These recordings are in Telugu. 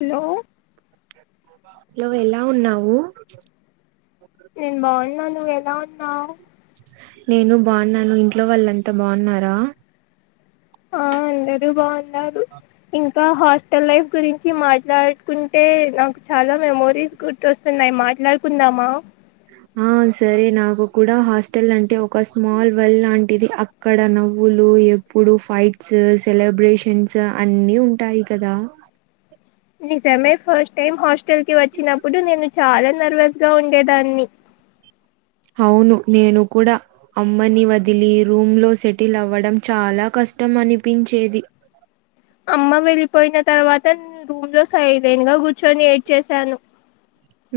హలో లో్ ఎలా ఉన్నావు నేన్ బాగున్నా నువ్ ఎలా ఉన్నావు నేను బాగున్నాను ఇంట్లో వాళ్ళంతా బావ్న్నారా ఆ అందరు బాగున్నారు ఇంకా హాస్టల్ లైఫ్ గురించి మాట్లాడుకుంటే నాక్ చాలా మెమోరీస్ గుర్తొస్తున్నాయ్ మాట్లాడుకుందామా ఆ సరే నాకు కూడా హాస్టల్ అంటే ఒక స్మాల్ వెల్ లాంటిది అక్కడ నవ్వులు ఎప్పుడు ఫైట్స్ సెలబ్రేషన్స్ అన్ని ఉంటాయి కదా నిజమే ఫస్ట్ టైమ్ హాస్టల్ కి వచ్చినప్పుడు నేను చాలా నర్వస్ గా ఉండేదాన్ని అవును నేను కూడా అమ్మని వదిలి రూమ్ లో సెటిల్ అవ్వడం చాలా క ష్టం అనిపించేది అమ్మ వెళ్ళిపోయిన తర్వాత రూమ్ లో సైలన్గా కూర్చొని ఏడ్చేసాను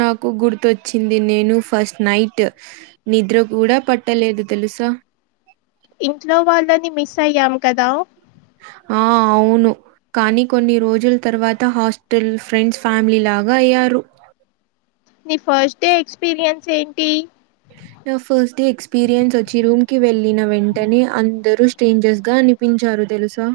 నాకు గుర్తొచ్చింది నేను ఫస్ట్ నైట్ నిద్ర కూడా పట్టలేదు తెలు ఇసా ఇంట్లో వాళ్ళని మిస్ అయ్యాం కదా ఆ అవును కానీ కొన్ని రోజుల తర్వాత హాస్టల్ ఫ్రెండ్స్ ఫ్యామిలీ లాగా అయ్యారు నీ ఫస్ట్ డే ఎక్స్పీరియన్స్ ఏంటి నా ఫస్ట్ డే ఎక్స్పీరియన్స్ వచ్చి రూమ్ కి వెళ్ళిన వెంటనే అందరూ స్ట్రేంజర్స్ గా అనిపించారు తెలుసా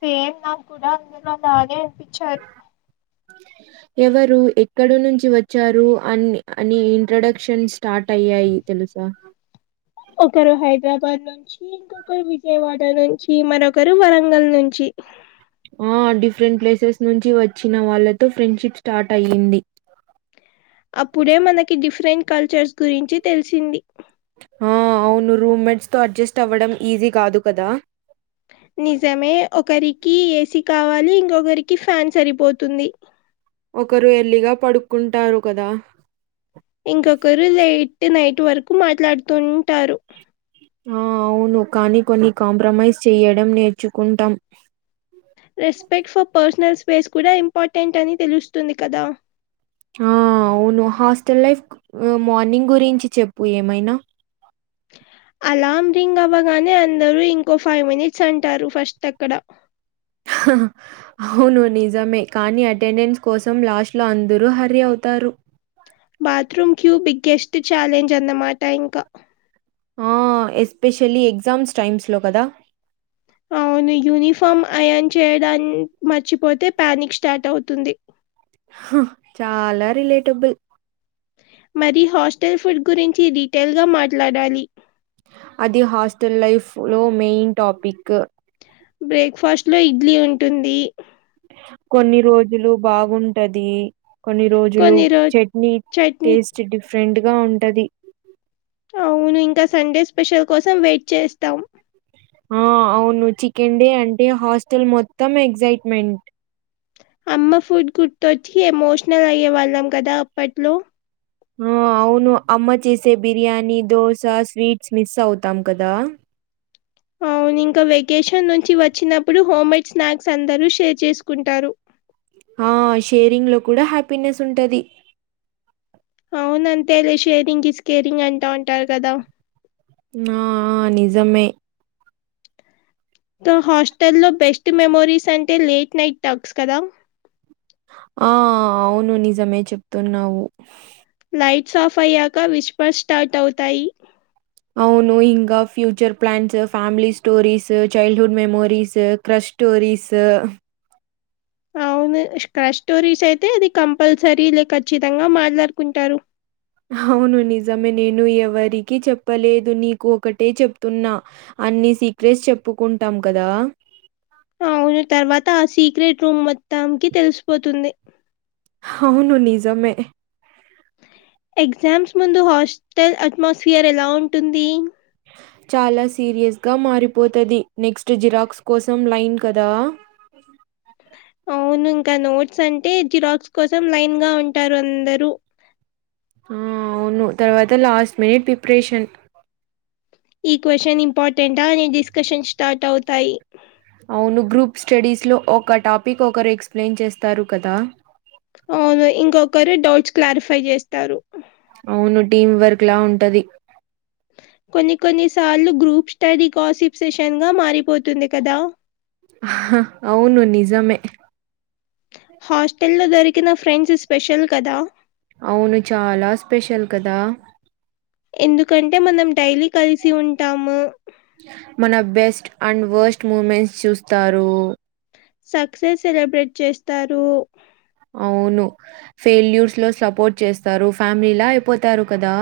సేమ్ నాకు కూడా అందులో అలానే అనిపించారు ఎవరు ఎక్కడ నుంచి వచ్చారు అని అని ఇంట్రడక్షన్ స్టార్ట్ అయ్యాయి తెల్సా ఒకరు హైదరాబాద్ నుంచి ఇంకొకరు విజయవాడ నుంచి మరొకరు వరంగల్ నుంచి కి ఆ డిఫరెంట్ ప్లేసెస్ నుంచి వచ్చిన వాళ్ళతో ఫ్రెండ్షిప్ స్టార్ట్ అయ్యింది అప్పుడే మనకి డిఫరెంట్ కల్చర్స్ గురించి తెలిసింది ఆ అవును రూమ్మేట్స్ తో అడ్జస్ట్ అవ్వడం ఈజీ కాదు కదా కి ఏసీ కావాలి ఇంకొకరికి ఫ్యాన్ సరిపోతుంది ఒకరు ఎల్లిగా పడుక్కుంటారు కదా ఇంకొకరు లేట్ నైట్ వరకు మాట్లాడుతుంటారు ఆ అవును కానీ కొన్ని కాంప్రమైజ్ చేయడం నేర్చుకుంటాం రెస్పెక్ట్ ఫర్ పర్సనల్ స్పేస్ కూడా ఇంపార్టెంట్ అని తెలుస్తుంది కదా ఆ అవును హాస్టల్ లైఫ్ మార్నింగ్ గురించి చెప్పు ఏమైనా ఓ అలార్మ్ రింగ్ అవ్వగానే అందరు ఇంకో ఫైవ్ మినిట్స్ అంటారు ఫస్ట్ ఎక్కడ అవును నిజమే కానీ అటెండెన్స్ కోసం లాస్ట్ లో అందరూ హరి అవు తరు బాత్రూమ్ క్యూ బిగ్గెస్ట్ ఛాలెంజ్ అన్నమాట ఇంక ఆ ఎస్పెషలీ ఎగ్జామ్స్ టైమ్స్ లో కదా అవ్ కొను యూనిఫామ్ అయాన్ చేయడాన్ మర్చిపోతే ప్యానిక్ స్టార్ట్ అవుతుంది చాలా రిలేటబుల్ మరి హాస్టల్ ఫుడ్ గురించి డీటెయిల్గా మాట్లాడాలి అది హాస్టల్ లైఫ్ లో మెయిన్ టాపిక్ బ్రేక్ఫాస్ట్ లో ఇడ్లీ ఉంటుంది కొన్ని రోజులు బాగుంటది కొన్ని రోజులు కొన్ని రో చట్నీ చట్నీ టేస్ట్ డిఫరెంట్ గా ఉంటది అవును ఇంకా సండే స్పెషల్ కోసం వెయిట్ చేస్తాం ఆ అవును చికెన్ డే అంటే హాస్టల్ మొత్తం ఎగ్జైట్మెంట్ అమ్మ ఫుడ్ గుర్తొచ్చి ఎమోషనల్ అయ్యే వాళ్ళం కదా అప్పట్లో ఆ అవును అమ్మ చేసే బిర్యానీ దోశ స్వీట్స్ మిస్ అవుతాం కదా ఆ నేను ఇంక వెకేషన్ నుంచి వచ్చినప్పుడు హోమ్మేడ్ స్నాక్స్ అందరూ షేర్ చేసుకుంటారు ఆ షేరింగ్ లో కూడా హ్యాపీనెస్ ఉంటది అవున అంతేలే షేరింగ్ ఇస్ కేేరింగ్ అంటా ఉంటారు కదా ఆఆ నిజమే సో హాస్టల్లో బెస్ట్ మెమోరీస్ అంటే లేట్ నైట్ టాక్స్ కదా ఆ అవును నిజమే చెప్తున్నావు సాఫ్ అయ్యాక విష్పర్స్ స్టార్ట్ అవుతాయి అవును ఇంకా future plans family stories childhood memories crush స్టోరీసా అవ్ షడ్ స్టోరీస్ అయితే అది కంపల్సరీ లేక ఖచ్చితంగా మాట్లాడుకుంటారు అవును నిజమే నేను ఎవరికి చెప్పలేదు నీకు ఒకటే చెప్తున్నా అన్ని సీక్రెట్స్ చెప్పుకుంటాం కదా అవున తర్వాత ఆ సీక్రెట్ రూమ్ మొత్తాన్కి తెలిసిపోతుంది హవును నిజమే ఎగ్జామ్స్ ముందు హాస్టల్ అట్మాస్ఫియర్ ఎలా ఉంటుంది చాలా సీరియ్స్గ మారిపోతుది నెక్స్ట్ జిరాక్స్ కోసం లైన్ కదా అవును ఇంకా నోట్స్ అంటే జిరాక్స్ కోసం లైన్ గా ఉంటారు అందరుూ ఆ అవును తర్వాత లాస్ట్ మినిట్ ప్రిపరేషన్ ఈ క్వ్చన్ ఇంపార్టెంటా అని డిస్కషన్ స్టార్ట్ అవుతాయి అవును గ్రూప్ స్టడీస్లో ఒక టాపిక్ ఒకరు ఎక్స్ప్లెయిన్ చేస్తారు కదా అవును ఇంకొకరు డౌట్స్ క్లారిఫై చేస్తారు అవును టీం వర్క్ లా ఉంటది కొన్ని కొన్ని సార్లు గ్రూప్ స్టడీ గోస్సిప్ సెషన్ గా మారిపోతుంది కదా అవును నిజమే హాస్టల్ లో దొరికిన ఫ్రెండ్స్ స్పెషల్ కదా అవును చాలా స్పెషల్ కదా ఎందుకంటే మనం డైలీ కలిసి ఉంటాము మన బెస్ట్ అండ్ వర్స్ట్ మూమెంట్స్ చూస్తారు సక్సెస్ సెలబ్రేట్ చేస్తారు అవును ఫెయిల్యూర్స్ లో సపోర్ట్ చేస్తారు ఫ్యామిలీలా అయిపోతారు కదా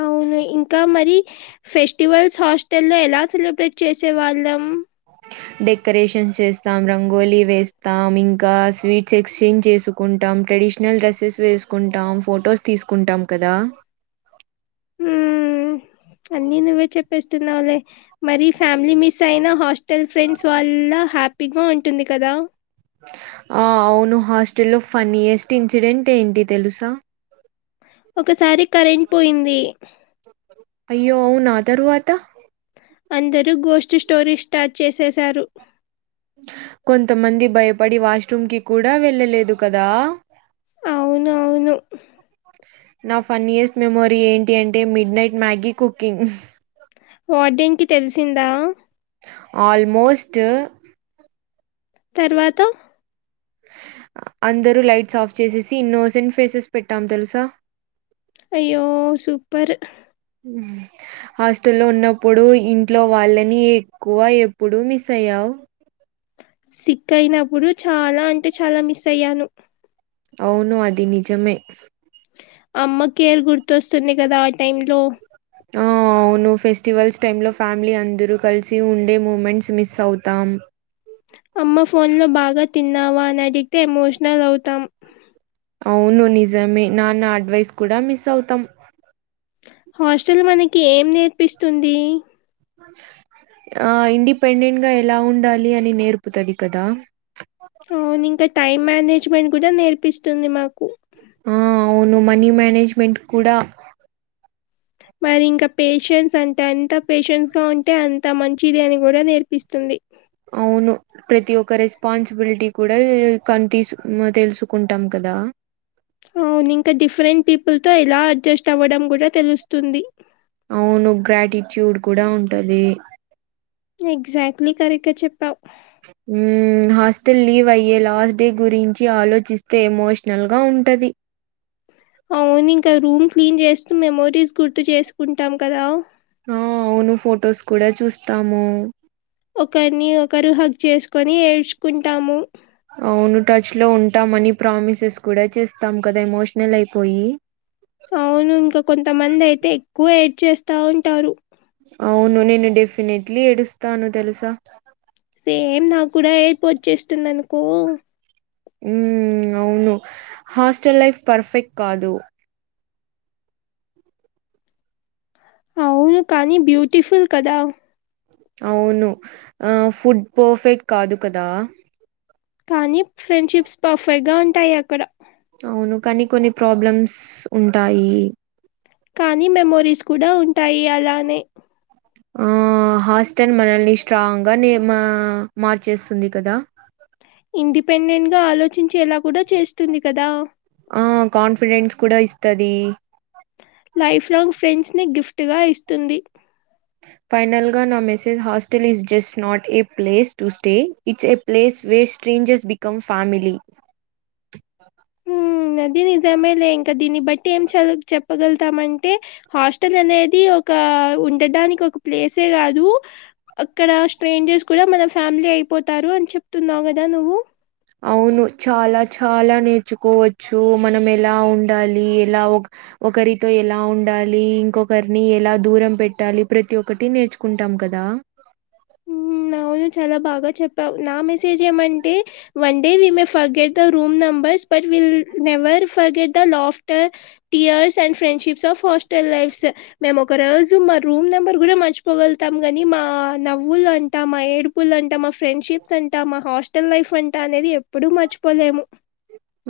అవును ఇంకా మరి ఫెస్టివల్స్ హాస్టల్ లో ఎలా సెలబ్రేట్ చేసే వాళ్ళం డెకరేషన్స్ చేస్తాం రంగోలీ వేస్తాం ఇంకా స్వీట్స్ ఎక్స్చేంజ్ చేసుకుంటాం ట్రెడిషనల్ డ్రెస్సెస్ వేసుకుంటాం ఫొటోస్ తీసుకుంటాం కదా హ్మ్మ్ అన్నీ నువ్వే చెప్పేస్తున్నావే మరి ఫ్యామిలీ మిస్ అయినా హాస్ట స్టల్ ఫ్రెండ్స్ వాళ్ళ హ్యాపీగా ఉంటుంది కదా ఆ అవును హాస్టల్లో ఫన్నయెస్ట్ ఇన్సిడెంట్ ఏంటి తెలుసా ఒకసారి కరెంట్ పోయింది అయ్యో అవ్నా తర్వాత అందరూ గోస్ట్ స్టోరీ స్టార్ట్ చేసేశారు కొంతమంది భయపడి వాష్రూమ్ కి కూడా వెళ్ళలేదు కదా అవునవును నా ఫన్నీయెస్ట్ మెమోరీ ఏంటి అంటే మిడ్ నైట్ మ్యాగీ కుకింగ్ వర్డాన్కి తెలిసిందా? ఆల్మోస్ట్ తర్వాత అందరూ లైట్స్ ఆఫ్ చేసేసి ఇన్నోసెంట్ ఫేసెస్ పెట్టాం తెల్సా అయ్యో సుప్పర్ హాస్టల్లో ఉన్నప్పుడు ఇంట్లో వాళ్ళని ఎక్కువ, ఎప్పుడు మిస్ అయ్యావ్ సిక్ అయినప్పుడు చాలా అంటే చాలా మిస్ అయ్యాను. అవును అది నిజమే. అమ్మ కేర్ గుర్తొస్తుంది కదా ఆ టైమ్లో ఆ అవును ఫెస్టివల్స్ టైమ్లో ఫ్యామిలీ అందరూ కలిసి ఉండే మూమెంట్స్ మిస్ అవుతాం. అమ్మ ఫోన్లో బాగా తిన్నావా అని అడిగితే ఎమోషనల్ అవుతాం. అవును నిజమే నాన్న అడ్వైస్ కూడా మిస్ అవుతం. హాస్టల్ మనకి ఏం నేర్పిస్తుందీ? ఆ ఇండిపెండెంట్గా ఎలా ఉండాలి అని నేర్పుతది కదా అవున్ ఇంకా టైం మేనేజ్మెంట్ కూడా నేర్పిస్తుంది మాకు ఆ అవును మనీ మేనేజ్మెంట్ కూడా మరి ఇంకా పేషెన్స్ అంటే అంత పేషెన్స్గా ఉంటే అంత మంచిది అని కూడా నేర్పిస్తుంది. అవును ప్రతి ఒక రెస్పాన్సిబిలిటీ కూడా కన్ తీస్ తెలుసుకుంటాం క దా అవున్ ఇంకా డిఫరెంట్ పీపుల్తో ఎలా అడ్జస్ట్ అవ్వడం కూడా తెలుస్తుంది. అవును గ్రాటిట్యూడ్ కూడా ఉంటదీ ఎగ్జాక్ట్లీ కరెక్ట్గా చెప్పావు. మ్మ్ హాస్టల్ లీవ్ అయ్యే లాస్ట్ డే గురించి ఆలోచిస్తే ఎమోషనల్గా ఉం ఉంటది. అవునింక రూమ్ క్లీన్ చేస్తూ, మెమోరీస్ గుర్తు చేస్కుంటాం కదా. ఆ అవును ఫొటోస్ కూడా చూస్తాము. ఒకర్ని ఒకరు హగ్ చేస్కొని ఏడ్చ్ అవును టచ్లో ఉం టామనీ ప్రామిసెస్ కూడా చేస్తాం కదా ఎమోషనల్ అయిపోయి. అవును ఇంక కొంతమందైతే ఎక్కువ ఏడ్చేస్తా ఉంటారు. అవును నేను డెఫినెట్లీ ఏడుస్తాను తెలుసా! సేమ్ నాక్కూడా ఏడుపొచ్చేస్తుందనుకో ఉమ్ అవును హాస్టల్ లైఫ్ పర్ఫెక్ట్ కాదు. అవును కానీ బ్యూటిఫుల్ కదా. అవును ఆ ఫుడ్ పర్ఫెక్ట్ కాదు కదా కానీ ఫ్రెండ్షిప్స్ పర్ఫెక్ట్గా ఉంటాయి అక్కడ అవును కానీ, కొన్ని ప్రాబ్లమ్స్ ఉంటాయి. కానీ మెమోరీస్ కూడా ఉంటాయి అలానే ఆ హాస్టల్ మనల్ని స్ట్రాంగానే మా మార్చేస్తుంది కదా ఇండిపెండెంట్గా ఆలోచించేలా కూడా చేస్తుంది కదా ఆ కాన్ఫిడెన్స్ కుడా ఇస్తది. లైఫ్లాంగ్ ఫ్రెండ్స్ని గిఫ్ట్గా ఇస్తుంది. ఫైనల్గా నా message hostel is just not a place to stay it's a place where strangers become family. [inaudible] ఉ అది నిజమే లే ఇంకా దీన్ని బట్టి ఏం చ చెప్పగలుతామంటే హాస్టల్ అనేది ఒక ఉండటానికి ఒక ప్లేసే కాదు అక్కడ స్ట్రేంజర్స్ కూడా మన ఫ్యామిలీ అయిపోతారు అని చెప్తున్నావు కదా నువ్వు అవును చాలా చాలా నేర్చుకోవచ్చు మనం ఎలా ఉండాలి ఎలా ఒ ఒకరితో ఎలా ఉండాలి ఇంకొకరిని ఎలా దూరం పెట్టాలి ప్రతి ఒక్కటి నేర్చుకుంటాం కదా ఉం న అవును చాలా బాగా చెప్పావ్ నా మెసేజ్ ఏమంటే one day we may forget the room number but we never forget the laughter tears and friendships of hostel life's స్ మేము ఒక రోజు మా రూమ్ నెంబర్ కూడా మర్చిపోగలుతాం గాని మా న నవ్వులంట మా ఏడుపులంట మా ఫ్రెండ్షిప్స్ అంట మా హాస్టల్ లైఫ్ అంట అనేది ఎప్పుడు మర్చిపోలేము [inaudible]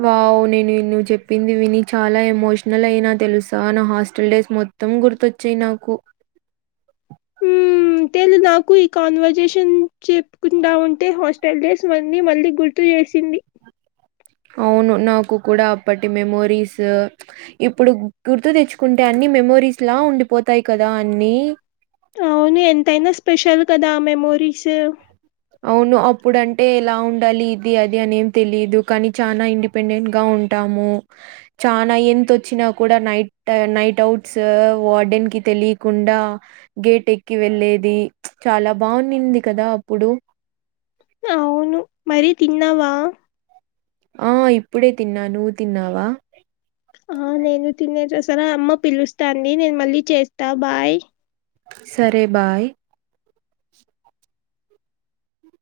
వావ్ నేను నువ్ చెప్పింది విని చాలా ఎమోషనల్ అయినా తెలుసా నా హాస్టల్ లైఫ్ మొత్తం గుర్తొచ్చాయి నాకు ఊ అంతేలే నాకు ఈ కాన్వర్జేషన్ చెప్పుకుంటా ఉంటే హాస్టల్ డేస్ ఇవ్వన్ని మళ్ళీ గుర్తు చేసింది అవును నాకు కూడా అప్పటి మెమోరీస్ ఇప్పుడు గుర్తు తెచ్చుకుంటే అన్ని మెమోరీస్ లా ఉండిపోతాయి కదా అన్ని అవును ఎంతైనా స్పెషల్ కదా ఆ మెమోరీస్ అవును అప్పుడంటే ఎలా ఉండాలి ఇది అది అనేం తెలిదు కానీ చానా ఇండిపెండెంట్ గా ఉ ఉంటాము చానా ఎంత వచ్చినా కూడా నైట్ నైట్ ఔట్స్ వార్డెన్ కి కి తెలికుండా గేట్ ఎక్కి వెళ్ళేది చాలా బాగుంనింది కదా అప్పుడు అవును మరి తిన్నావా ఆ ఇప్పుడే తిన్న నువ్వు తిన్నావా ఆ నేను తినేస సరే అమ్మ పిలుస్తాంది నేను మళ్ళీ చేస్తా బాయ్ సరే బాయ్